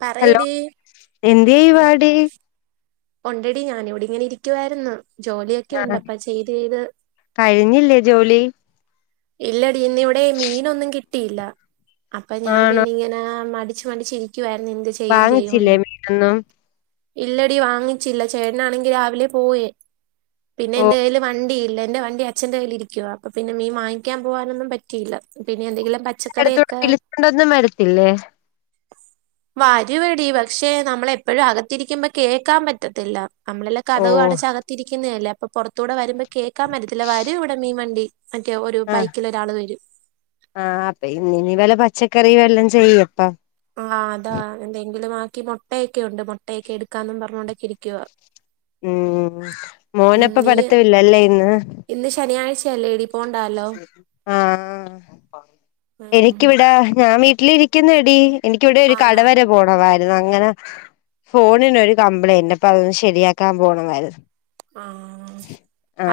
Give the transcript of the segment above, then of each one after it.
പറയടി. എന്ത് അല്ല ചെയ്യുവാടി? ഉണ്ടെടി ഞാനിവിടെ ഇങ്ങനെ ഇരിക്കുവായിരുന്നു. ജോലിയൊക്കെ ആഹ് ഉണ്ട് അപ്പ ചെയ്ത് ചെയ്ത് കഴിഞ്ഞില്ലേ ജോലി ഇല്ലടി ഇന്നവിടെ മീനൊന്നും കിട്ടിയില്ല അപ്പൊ ഞാൻ ആണോ പിന്നെ ഇങ്ങനെ മടി ച്ചു കണ്ടു ചിരിക്കുവാരുന്നു എന്ത് ചെയ്യും വാങ്ങിച്ചില്ലേ ചെയ്യുമെന്ന്. മീനൊന്നും ഇല്ലടി വാങ്ങിച്ചില്ല. ചേട്ടനാണെങ്കിൽ രാവിലെ പോയേ. പിന്നെ ഓ എൻ്റെ കയിൽ വണ്ടിയില്ല. എൻ്റെ വണ്ടി അ ച്ഛന്റെ കയ്യില് ഇരിക്കുവ. അപ്പൊ പിന്നെ മീൻ വാങ്ങിക്കാൻ പോവാനൊന്നും പറ്റയില്ല. പിന്നെ എന്തെങ്കിലും പ അടുത്തൂടെ വിളിച്ചോണ്ടൊന്നും വരത്തില്ലേ? വരുവെടി പക്ഷെ നമ്മളെപ്പോഴും അകത്തിരിക്കുമ്പോ കേൾക്കാൻ പ റ്റത്തില്ല. നമ്മളെല്ലാം ഓ കതകു അടച്ച് അകത്തിരിക്കുന്നതല്ലേ. അപ്പൊ പുറത്തൂടെ വരുമ്പ കേൾക്കാൻ പറ്റത്തില്ല. വരു ഇവിടെ മീൻ വണ്ടി. മറ്റേ ഒരു ആഹ് ബൈക്കിൽ ഒരാൾ വരും. ആഹ് അപ്പൊ ഇന്ന് ഇനി വെല്ല പച്ചക്കറി വല്ലോം ചെയ്യപ്പ. ആഹ് അതാ. എന്തെങ്കിലും ആക്കി മുട്ടയൊക്കെ ഉണ്ട്. മുട്ടയൊക്കെ എടുക്കാന്നും പറഞ്ഞോണ്ട് ഇരിക്കുവാ. ഉം ഉം മോനപ്പ നീ പഠിത്തം ഇല്ലല്ലേ ഇന്ന്? ഇന്ന് ശനിയാഴ്ചയല്ലേടി? പോണ്ടാല്ലോ? ആഹ് ഉം എനിക്കിവിടാ ഞാൻ വീട്ടിലിരിക്കുന്നെടി. എനിക്കിവിടെ ഒരു ആണോ കടവരെ പോണമായിരുന്നു. അങ്ങനെ ഫോണിന് ഒരു കംപ്ലയിന്റ് അപ്പൊ അതൊന്ന് ശരിയാക്കാൻ പോണമായിരുന്നു. ആഹ്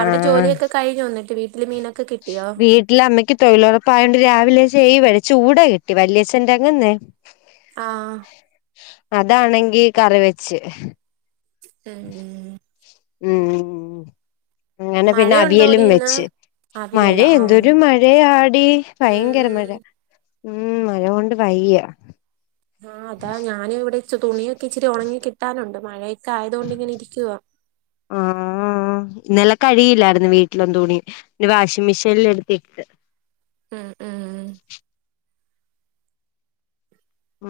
അവിടെ ജോലിയൊക്കെ കഴിഞ്ഞോ? എന്നിട്ട് വീട്ടില് മീനൊക്കെ കിട്ടിയോ? വീട്ടില് അമ്മയ്ക്ക് തൊഴിലുറപ്പായോണ്ട് രാവിലെ ചെയുവായി ചൂട കിട്ടി. വല്യച്ഛന്റെ അങ്ങന്നെ ആഹ്. അതാണെങ്കി കറി വെച്ച്. ഉം. ഉം. അങ്ങനെ പിന്നെ മഴയുണ്ടോടി അവിയലും ഇന്ന്? വെച്ചു. മഴ അവിയലോ ആഹ് എന്തൊരു മഴയാടി ഭയങ്കര മഴ. ഉം ഉം മഴകൊണ്ട് വയ്യ. ആഹ് അതാ ഞാനും ഇവിടെ ഇച്ച തുണിയൊക്കെ ഇച്ചിരി ഉണങ്ങി കിട്ടാനുണ്ട് മഴയൊക്കെ ആയതുകൊണ്ടിങ്ങനെ ഇരിക്കുവ ആഹ്. ഇന്നല്ലെ കഴിയില്ലായിരുന്നു വീട്ട്ലം തുണി പിന്നെ വാഷിംഗ് മെഷീനിൽ എടുത്തിട്ട്. ഉം ഉം ഉം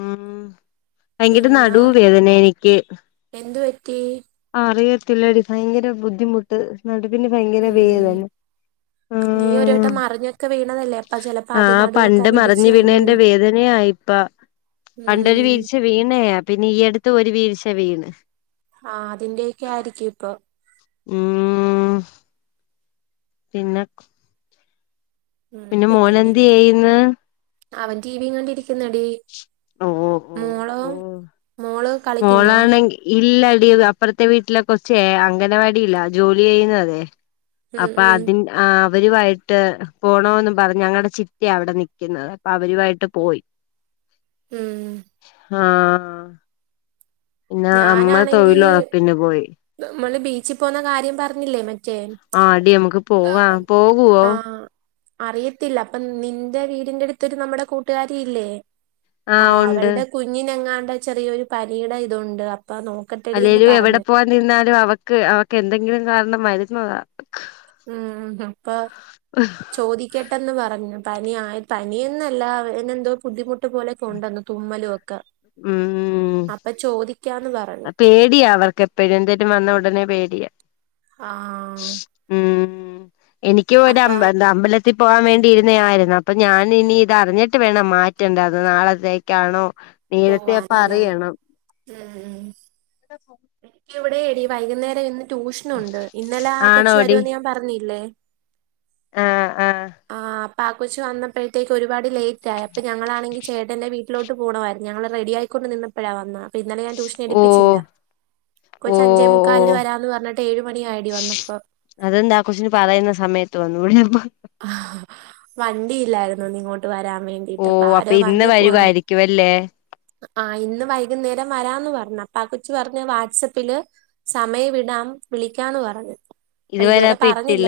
ഉം ഭയങ്കര നടുവ് വേദന എനിക്ക്. എന്തുപറ്റി? ആഹ് അറിയത്തില്ലടി ഭയങ്കര ബുദ്ധിമുട്ട്. നടുവിന് ഭയങ്കര ഉം വേദന. നീ ഒരു ആഹ് വട്ടം മറിഞ്ഞൊക്കെ വീണതല്ലേ? അപ്പ ചിലപ്പോ അത് നടുവൊക്കെന്നിടിച്ച് കാണും. എന്റെ വേദനയായി പ്പ ഉം വീണയാ പിന്നെ ഈ അടുത്ത് ഒരു വീഴ്ച്ച വീണ്. ആഹ് അതിന്റെയൊക്കെയാരിക്കും ഇപ്പോ ഉം പിന്ന ഉം പിന്നെ ഇവിടെ മോനെന്ത് ഇങ്ങനെ ചെയ്യ്ന്ന്? അവൻ ടി വിയും കണ്ടിരിക്കുന്നെടി. ഓഹ് ഓ. മോളോ ഓ മോള്? കളിക്കുന്നോ മോളാണെങ്കി ഇല്ലടി അപ്പുറത്തെ വീട്ടിലെ കൊറച്ചേ അംഗനവാടില ജോലി ചെയ്യുന്നതെ ഉം അപ്പ ഉം അതിന് ആഹ് അവരുവായിട്ട് പോണോന്ന് പറഞ്ഞ് ഞങ്ങളടെ ചിറ്റയ അവിടെ നിക്കുന്നത് അപ്പൊ അവരുവായിട്ട് പോയി. [inaudible] ഉം. ആഹ് ന്നെ അമ്മ ഞാനാണെങ്കി തൊഴിലൊറപ്പിന് പോയി. നമ്മള് ബീച്ചിൽ പോന്ന കാര്യം പറഞ്ഞില്ലേ മറ്റേ? ആ ടിമ്മക്ക് പോവാം പോകുവോ? ആഹ് അറിയത്തില്ല അപ്പൊ നിന്റെ വീടിന്റെ അടുത്തുര്നമ്മുടെ കൂട്ടുകാരി ഇല്ലേ? ആഹ് അവൾടെ കുഞ്ഞിനെങ്ങാണ്ട ചെറിയൊരു പനിയുടെ ഇതൊണ്ട് അപ്പ നോ അല്ലേലും എവിടെ പോവാൻ നിന്നാലും അവക്ക് അവക്ക് എന്തെങ്കിലും കാരണം വരുന്നതാ. ഉം ഹപ്പ ആഹ് ചോദിക്കട്ടെന്ന് പറഞ്ഞു പനി ആ പനിയന്നല്ല അ എന്തോ ബുദ്ധിമുട്ട് പോലെ കൊണ്ടുവന്നു തുമ്മലും ഒക്കെ ക്ക ഉം അപ്പൊ ചോദിക്കാന്ന് പറ പേടിയാ അവർക്കെപ്പഴും എന്തേലും വന്ന ഒടനെ പേടിയാ ആഹ് ഉം എനിക്ക് ഒരു അപ്പ അമ്പ എന്ത അമ്പല ത്തി പോകാൻ വേണ്ടിയിരുന്ന ആരുന്നു അപ്പൊ ഞാൻ ഇനി ഇത് അറിഞ്ഞിട്ട് വേണം മാറ്റേണ്ടത് നാളത്തേക്കാണോ? നേരത്തെ പോവാനല്ലേ പറയണം ഉം.. [unintelligible] എനിക്ക് ഇവിടെ എടി വൈന്നേരം ഇന്ന് ട്യൂഷനുണ്ട് ഇന്നലെ അ കൊച്ചു ആണോടി വരുമന്ന് ഞാൻ പറഞ്ഞില്ലേ? ആഹ് ആഹ് ആഹ് പാക്ക കൊച്ച് വന്നപ്പോഴേക്ക് ഒരുപാട് ലേറ്റ ആയ അപ്പോൾ ഞങ്ങളാണെങ്കിൽ ചേട്ടൻ് വീട്ടിലട്ട് പോകമായിരുന്നു ഞങ്ങൾ റെഡിയായിക്കൊണ്ട് നിന്ന് പ്പോഴ വന്നേ അപ്പ ഇന്നലെ ഞൻ ട്യൂഷൻ ഓ എടുപ്പിച്ചില്ല. ഓ കൊച്ച്അഞ്ചേ ഓ മുക്കാലില് വരാന്ന് പറഞ്ഞിട്ട്ഏഴ് മണിയയിടി വന്നപ്പം അതെന്താ കൊച്ചിന് പറയുന്ന സമയത്ത് വന്നു ടെപ്പോ ആ വണ്ടി ഇല്ലായിരുന്നു ഇങ്ങോട്ട് വരാൻ വേണ്ടി. ഓ ട്ടിപ്പ അപ്പൊ ആരോ ഇന്ന് വന്ന് കൊ വരുവായിരിക്കും അല്ലേ ആഹ് ഇന്ന് വൈകുന്നേരം വരാന്ന് പറഞ്ഞു അപ്പൊ ആ കൊച്ച് പറഞ്ഞ വാട്സപ്പില് സമയം വിടാം വിളിക്കന്ന് പറഞ്ഞത് അപ്പ ഇതുവരെ പറഞ്ഞില്ല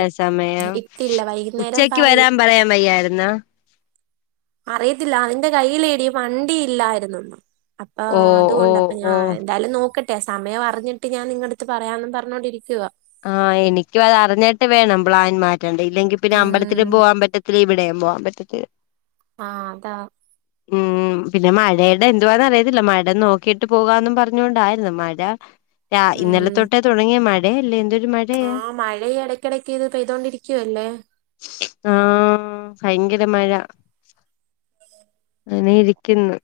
ഇട്ടില്ല വൈ ച്ചക്ക് വരാൻ പറയാൻ വയ്യായിരുന്നോ? അറിയത്തില്ല അതിന്റെ കയ്യിലേടിയ വണ്ടി ഇല്ലാരിന്ന് അപ്പൊ ഓ ഓ അതുകൊണ്ടപ്പ ഓ ഞാൻ എന്തായാലും നോക്കട്ടെ സമയം അറിഞ്ഞിട്ട് ഞാൻ നിങ്ങളടുത്ത് പറയാന്ന് പറഞ്ഞോണ്ടിരിക്കുവ. ആഹ് എനിക്കും അത് അറിഞ്ഞിട്ട് വേണം പ്ലാൻ മാറ്റേണ്ടേ ഇല്ലെങ്കി പിന്നെ ഉം അമ്പലത്തിലും പോവാൻ പറ്റ ലിവിടെയും പോകൻ പറ്റെത്തില്ല. ആഹ് അതാ. ഉം. ഉം പിന്നെ മഴയുടെ എന്തുവാന്ന റിയത്തില്ല മഴ നോക്കിയിട്ട് പോകാന്നും പറഞ്ഞുകൊണ്ടായിരുന്നു മഴ. രാ ഇന്നലെ തൊട്ടേ തുടങ്ങിയ മഴേ അല്ലേ എന്തൊരു മഴ ആഹ് മഴ ഇടയ്ക്കിടയ്ക്ക്ത് പെയ്തോണ്ടിരിക്കുവല്ലേ? ആഹ് ഭയങ്കര മഴ. അങ്ങനെ ഇരിക്കുന്ന്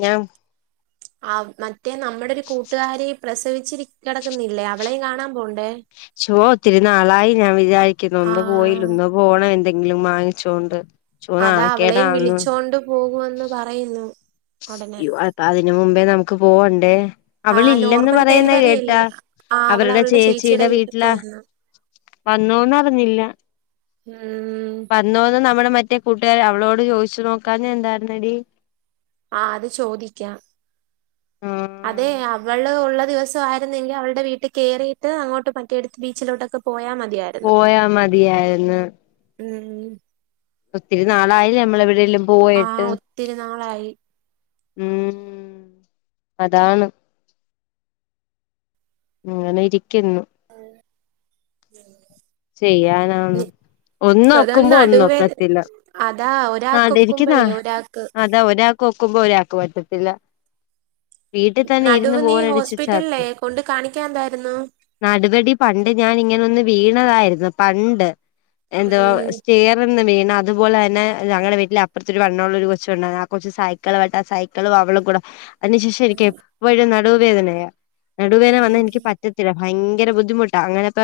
ഞവൂ ആഹ് മറ്റേ നമ്മുടെ ഒരു കൂട്ടുകാരി പ്രസവിച്ചി കിടക്കുന്നില്ലേ അവളേയും കാണാൻ പോണ്ടേ? ശോ ഒത്തിരി നാളായി ഞാൻ വിചാരിക്കുന്നു ഒന്ന് ആഹ് പോയില്ലൊന്ന്. പോണ്ണം എന്തെങ്കിലും വാങ്ങിച്ചോണ്ട് ശോ അതാ അവളേയും നാണക്കേടാന്ന് വിളിച്ചോണ്ട് പോകൊന്ന് പറയുന്നു ഉടനെ [unintelligible] അതിന് മുമ്പേ നമുക്ക് പോവണ്ടേ ആ അവള ഇല്ലന്ന് നോർമൽ പറയുന്ന ഡെലിവറി കേട്ടോ അല്ലേ ആ അവള് അവരുടെ അവളുടെ ചേച്ചിയുടെ ചേച്ചിയിടെ വീട്ടിൽ വീട്ടിലാ പോയിന്ന് വന്നോന്ന് അറിഞ്ഞില്ല ഉം പ വന്നോന്ന് നമ്മുടെ മറ്റേ കൂട്ടുകാരർ അവളോട് ചോദിച്ചു നോക്കാന്നത് ന്തായിരുന്നടി ആഹ് അത് ചോദിക്കാം അതെ ആഹ് അവള് ഉള്ള ദിവസ [unintelligible] ആരുന്നെങ്കിൽ അവുടെ വീട്ടിൽ കയറിയിട്ട് അങ്ങോട്ട് മറ്റിയെടുത്ത് ബീച്ചിലോട്ടൊക്കെ പോയാൽ മതിയായിരുന്നു പോയാ മതിയായിരുന്ന്. ഉം ഒത്തിരി നാളായില്ലേ നമ്മളെവിടെയെല്ലും പോയിട്ട് ആഹ് ഒത്തിരി നാളായി ഉം അതാണ് ഇങ്ങനെ ഇരിക്കുന്നു ഉം ചെയ്യാനാണ് ഒന്ന് അതാ ഒക്കുമ്പോ ഒന്നും നടുവേ നോക്കത്തില്ല അതാ [unintelligible] ഇരിക്കുന്നാ ഒരാക്കൊക്കുമ്പഴേ ഒരാക്ക് അതാ ഒരാ ക്കുമ്പോ ഓരാക്ക് പറ്റത്തില്ല വീട്ടി തന്നെ ഇരുന്ന് നടുവ് നീ ബോറാടിച്ച് ഹോസ്പിറ്റലിലേ ചാത്ത് കൊണ്ട് കാണിക്കാന്തായിരുന്നു നടപടി പണ്ട് ഞാൻ ഇങ്ങനെ ഒന്ന് വീണതായിരുന്നു പണ്ട് എന്തോ ഉം സ്റ്റെർ [unintelligible] വീണ് അതുപോലെ തന്ന ഞങ്ങടെ വീട്ടിൽ അപ്പുറത്തെ ഒരു വണ്ണോള്ള ഒരു കൊച്ചുണ്ട് ആ കൊച്ച് സയ് സൈക്കളായിട്ട് സൈക്കിള്അവളു ക്കുടെ അതിനുശേഷം എനിക്ക് എപ്പോഴും നടുവേദനയാണ് നടുവേദന വന്നാൽ എനിക്ക് ഉം പറ്റാ ത്തില്ലഭയങ്കര ബുദ്ധിമുട്ടാ അങ്ങനെപ്പ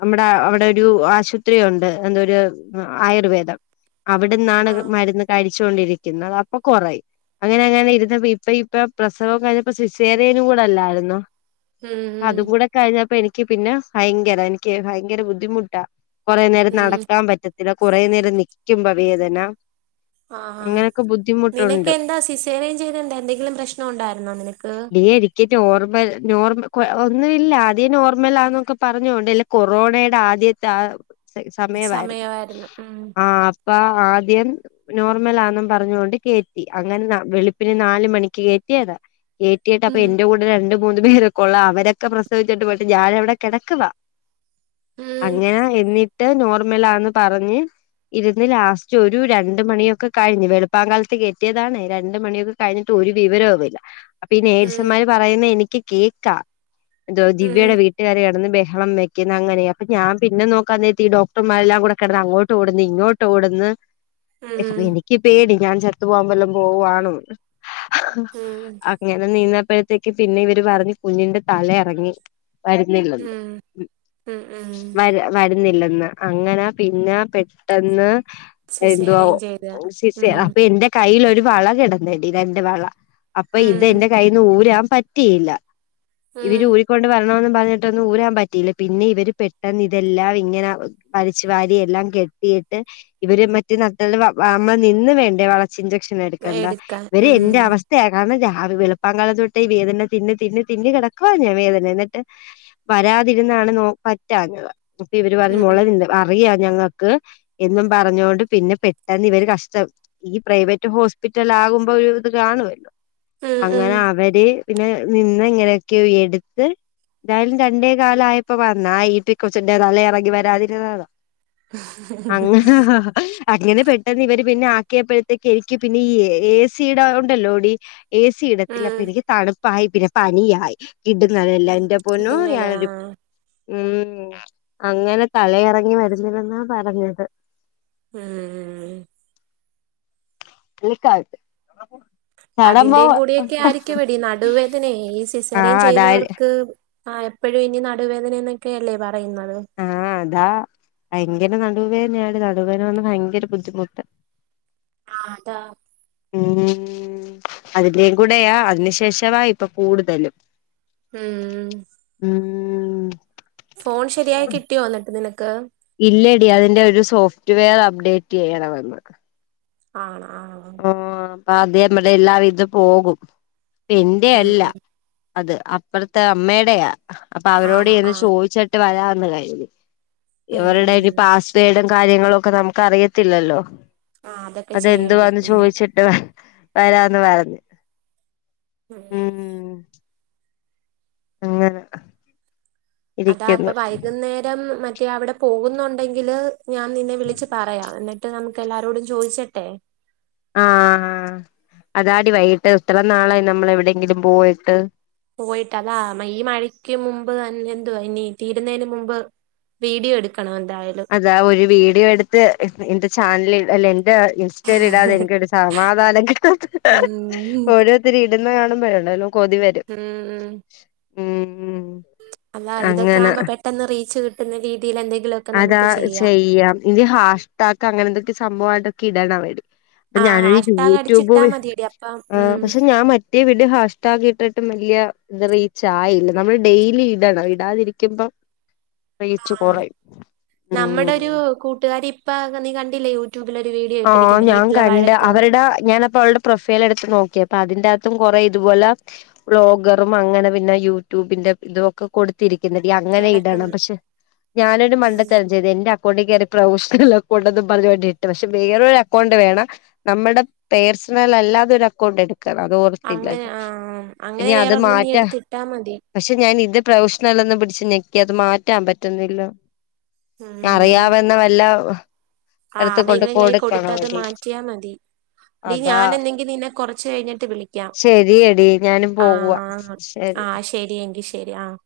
നമ്മുടെ അവിടെ ഒരു ആശുപത്രി ഉണ്ട് എന്ത ഒരു ആയുർവേദം അവിടെന്നാണ് ആഹ് മരുന്ന് കഴിച്ചുകൊണ്ടിരിക്കുന്നത് അപ്പൊ കൊറയും അങ്ങനെ അങ്ങനെ ഇരുന്നപ്പ ഇപ്പ ഇപ്പൊ പ്രസവം കഴിഞ്ഞപ്പോ സിസേറിയൻ കൂടല്ലാരുന്നോ ഉം ഉം അതും കൂടെ കഴിഞ്ഞപ്പ എനിക്ക് പിന്നെ ഭയങ്കര എനിക്ക് ഭയങ്കര ബുദ്ധിമുട്ടാ കുറേ നേരം ഉം നടക്കാൻ പറ്റത്തില്ല കുറേ നേരം നിൽക്കുമ്പോ വേദന ആഹാ അങ്ങനെയൊക്കെ നിനക്ക് ബുദ്ധിമുട്ടുണ്ട് എന്താ സിസേറിയൻ ചെയ്തണ്ട് എന്തെങ്കിലും പ്രശ്നം ഉണ്ടായിരുന്നോ നിനക്ക് ക് നോർമൽ നോർമ കൊ ഒന്നുമല്ല അധിയെ നോർമൽാന്നൊക്കെ പറഞ്ഞോണ്ടല്ല കൊറോണയുടെ ആദ്യത്തെ ആ സമയമായിരുന്നു ആ അപ്പ ആദ്യം നോർമലാണെന്നും പറഞ്ഞൊണ്ട് കേറ്റി അങ്ങനെ വെളുപ്പിന് നാല് മണിക്ക് കയറ്റിയതാ കെട്ടിയപ്പോ പ്പൊ ഉം എന്റെ കൂടെ രണ്ട് മൂന്ന് പേരൊക്കെള്ള അവരൊക്കെ പ്രസവിച്ചട്ട് പോയിട്ട് ഞാന എവിടെ കിടക്കുവ ഉം അങ്ങനെ എന്നിട്ട് നോർമലാന്ന് പറഞ്ഞ് ഇരുന്ന് ലാസ്റ്റ് ഒരു രണ്ട് മണിയൊക്കെ കഴിഞ്ഞു വെളുപ്പം കാലത്ത് കെറ്റിയതാണ് രണ്ട് മണിയൊക്കെ കഴിഞ്ഞിട്ട് ഒരു വിവരവും ഇല്ല അപ്പൊ ഈ ഉം നേഴ്സന്മാര് പറയുന്ന എനിക്ക് കേക്കാ എന്തോ ഉം ദിവ്യയുടെ വീട്ടുകാര കടന്ന് ബഹളം വെക്കു ന്നാ അങ്ങനെ അപ്പ ഞാൻ പിന്നെ നോക്കാന്ന ഡോക്ർമാരെല്ലാം കൂടെ അങ്ങോട്ട് ഇങ്ങോട്ടു ഓടന്ന് പ്പ ഉം എനിക്ക് പേടി ഞാൻ ചത്തു പോകൻ വല്ലാം പോവാണോ ഉം അങ്ങനെ നീന്നപ്പോഴത്തേക്ക് പിന്നെ ഇവര് പറഞ്ഞു കുഞ്ഞിന്റെ തല അറങ്ങി വരുന്നില്ലന്ന് ഉം ഉം ഉം വരുന്നില്ലെന്ന് അങ്ങനെ പിന്നെ പെട്ടെന്ന് എന്തുവാ സിസേറിയൻ ചെയ്തതാ സിസേ ഉം അപ്പൊന്റെ കയ്യില് ഒരു വള കിടന്നണ്ട് രണ്ട് വള അപ്പൊ ഉം ഇതെന്റെ കയ്യിൽ നിന്ന് ഊരാൻ പറ്റ പറ്റിയില്ല ഇവര് ഉം ഊിക്കൊണ്ട് വരണന്ന് പറഞ്ഞിട്ടൊന്നും ഊരാൻ പറ്റിയില്ല പിന്നെ ഇവര് പെട്ടെന്ന് ഇതെല്ലാം ഇങ്ങനെ വലിച്ചു വാരി എല്ലാം കെട്ടിയിട്ട് ഇവര് മറ്റെ നട്ടല്ല് വ നമ്മൾ നിന്ന് വേണ്ടേ വളച്ച ഇഞ്ചക്ഷൻ എടുക്കേണ്ട എടുക്കാൻ ഇവര് ഉം എന്റെ അവസ്ഥ കാരണം വെളുപ്പാം കാലത്തൊട്ട് ഈ വേദന തിന്ന് തിന്നന്ന് തിന്ന കിടക്കവാണ് ഞാൻ വേദന എന്നിട്ട് വരാതിരുന്നാണ് നോ പറ്റാഞ്ഞത് അപ്പൊ ഇവര് പറഞ്ഞ മോളെ ഉം അറിയാ ഞങ്ങക്ക് എന്നും പറഞ്ഞോണ്ട് പിന്നെ പെട്ടെന്ന് ഇവര് കഷ്ടം ഈ പ്രൈവറ്റ് ഹോസ്പിറ്റൽ ആകുമ്പോ ഒരു ഇത് കാണുവല്ലോ ഉം ഉം അങ്ങനെ അവര് പിന്നെ നിന്ന് എങ്ങനെയൊക്കെ എടുത്ത് എന്തായാലും രണ്ട് കാല ആയപ്പോ വന്നാ ഈറ്റി കൊച്ചിന്റെ തല ഇറങ്ങി വരാതിരുന്നതാ അങ്ങനെ അങ്ങനെ പെട്ടെന്ന് ഇവര് പിന്നെ ആക്കിയപ്പോഴത്തേക്ക് എനിക്ക് പിന്നെ ഈ ഏ സിയുടെ ഉണ്ടല്ലോ ടി എ സി ഇടത്തില്ല അപ്പൊ ഉം എനിക്ക് തണുപ്പായി പിന്നെ പനിയായി ഇടുന്നല്ല എന്റെ പോന്നോ കിടുങ്ങല് ഞാനൊരു ആഹ് ഉം അങ്ങനെ തലയിറങ്ങി വരുന്നില്ലെന്നാ പറഞ്ഞത് ഏഹ് [unintelligible] ചടമ്പോ അതിന്റെയും കൂടി യൊക്കെ ആയിരിക്കുവെടി നടുവേദനയെ ഈ ആ സിസേറിയൻ അതാ ചെയ്യുന്നവർക്ക് ആ എപ്പോഴും ഇനി നടുവേദന എന്നൊക്കെയല്ലേ പറയുന്നത് ആ ദാ ഭയങ്കര നടുവേദനാണ് നടുവേന വന്ന് ഭയങ്കര ബുദ്ധിമുട്ട് ആ അതാ ഉം അതിന്റെയും കൂടെയാ അതിനു ശേഷവാ ഇപ്പൊ കൂടുതലും ഉം ഉം ഫോൺ ശരിയായി കിട്ടിയോ എന്നിട്ട് നിനക്ക് ഇല്ലടി അതിന്റെ ഒരു സോഫ്റ്റ് വെയർ അപ്ഡേറ്റ് ചെയ്യണമെന്ന് ആണോ ആ ആ അപ്പ അത നമ്മടെ എല്ലാ ഇതും പോകും പിന്റെ ഉം അല്ല ഉം അത് അപ്പറത്തെ അമ്മയുടെയാ അപ്പൊ അവരോട് ആണോ ചെന്ന് ആഹ് ചോദിച്ചിട്ട് വരാന്ന് കരുതി ഉം ഇവരുടെ ഒരു ഉം പാസ് വേഡും കാര്യങ്ങളും ഒക്കെ നമുക്ക് അറിയത്തില്ലല്ലോ ആ അതൊക്കെ ചെയ്യണം ഉം ചിട്ട് വരാന്ന് പറഞ്ഞു പിന്നെ ഉം അങ്ങനെ അതാ അപ്പൊ ഇരിക്കുന്നു വൈകുന്നേരം മറ്റേ അവിടെ പോകുന്നുണ്ടെങ്കില് ഞാൻ നിന്നെ വിളിച്ച് പറയാം എന്നിട്ട് നമുക്ക് എല്ലാരോടും ചോദിച്ചിട്ടെ ആ അതാടി വൈകിട്ട് ഇത്ര നാളായി നമ്മൾ എവിടെയെങ്കിലും പോയിട്ട് പോയിട്ട് അതാ ഈ മഴയ്ക്ക് മുമ്പ് എന് എന്തുവാ ഇനി തീരുന്നതിന് മുമ്പ് വീഡിയോ എടുക്കണം എന്തായാലും അതാ ഒരു വീഡിയോ എടുത്ത് എന്റെ ചാനലിൽ അല്ല എന്റെ ഇൻസ്റ്റ ലിൽ ഇടാതെ എനിക്കൊരു സമാധാനം കിട്ടത്തില്ല ഉം ഓരോ ത്തര് ഇടുന്ന കാണുമ്പള്ണ്ടല്ലോ കൊതി വരും ഉം ഉം ഉം അല്ല ഇതൊക്കെ അങ്ങനെ ആവുമ്പൊ പെട്ടെന്ന് റീച്ച് കിട്ടുന്ന രീതിയില് എന്തെങ്കിലും അതാ ചെയ്യാം ഇത് ഹാഷ്ടാക്ക് അങ്ങനെ എന്തൊക്കെ സംഭവമായിട്ടൊക്കെ ഇടണം അപ്പ ആഹ് ഞാനൊരു ഹാഷ്ടാഗ് അടിച്ചിട്ടാ യൂട്യൂബ് മതിയടി അപ്പം ആ ഉം പക്ഷെ ഞാൻ മ റ്റേ വീഡിയോ ഹാഷ് ടാഗിട്ടിട്ടും വലിയ ഇത് റീച്ച് ആയില്ല നമ്മള് ഡെയിലി ഇടണം ഇടാതിരിക്കുമ്പോ റീച്ച് ആഹ് കുറയും നമ്മുടെ ഒരു ഉം കൂട്ടുകാരി ഇപ്പ നീ കണ്ടില്ലേ യൂട്യൂബില് ഒരു വീഡിയോ ആ ഇട്ടിരിക്കുന്ന ഞാൻ വീട്ടിലെ കണ്ട് വഴക്ക് അവരുടെ ഞാനപ്പം പ്പ അവളുടെ പ്രൊഫൈൽ എടുത്ത് നോക്കി അപ്പ അതിന്റെകത്തും കുറേ ഇതുപോല ബ്ലോഗറും അങ്ങനെ പിന്നെ യൂട്യൂബിന്റെ ഇതും ഒ കൊടുത്തിരിക്കുന്നെടി അങ്ങനെ ഇടണം കിടക്ക്ന്ന് പക്ഷെ ഞാനൊരു ഉം മണ്ടത്തെ അ എന്റെ അക്കൗണ്ടിൽ കയറി പ്രൗഷണൽ അക്കൗണ്ട് എന്നും പറഞ്ഞ് ഇട്ട് പക്ഷേ വേറ ഒരു അക്കൗണ്ട് വേണം നമ്മുടെ പേഴ്സണൽ അല്ലാതെ ഒരു അക്കൗണ്ട് എടുക്ക അത് ഓർത്തില്ല അങ്ങനെ ഞാൻ ആഹ് അങ്ങനെ ഇനി അത് വേറൊരെണ്ണം നീ മാറ്റാ എടുത്തിട്ടാ മതി പക്ഷെ ഞാൻ ഇത് പ്രവിഷണൽ എന്ന് പിടിച്ച് ഞെക്കി അത് മാറ്റാൻ പറ്റുന്നില്ലോ അറിയാവെന്ന വല്ല ഇടത്തും കൊണ്ട് ആരുടെയങ്കിലും കൈ കൊടുത്തത് കൊടുക്കണോടി മാറ്റിയാൽ മതി ഡി അതാ ഞൻ എന്തെങ്കി നിന്നെ കൊറച്ച് കഴിഞ്ഞിട്ട് വിളിക്കാം ശരിയെടി ഞാനും പോകുവാ ആഹ ശരി ആഹ ശരിയങ്കി ശരി ആഹ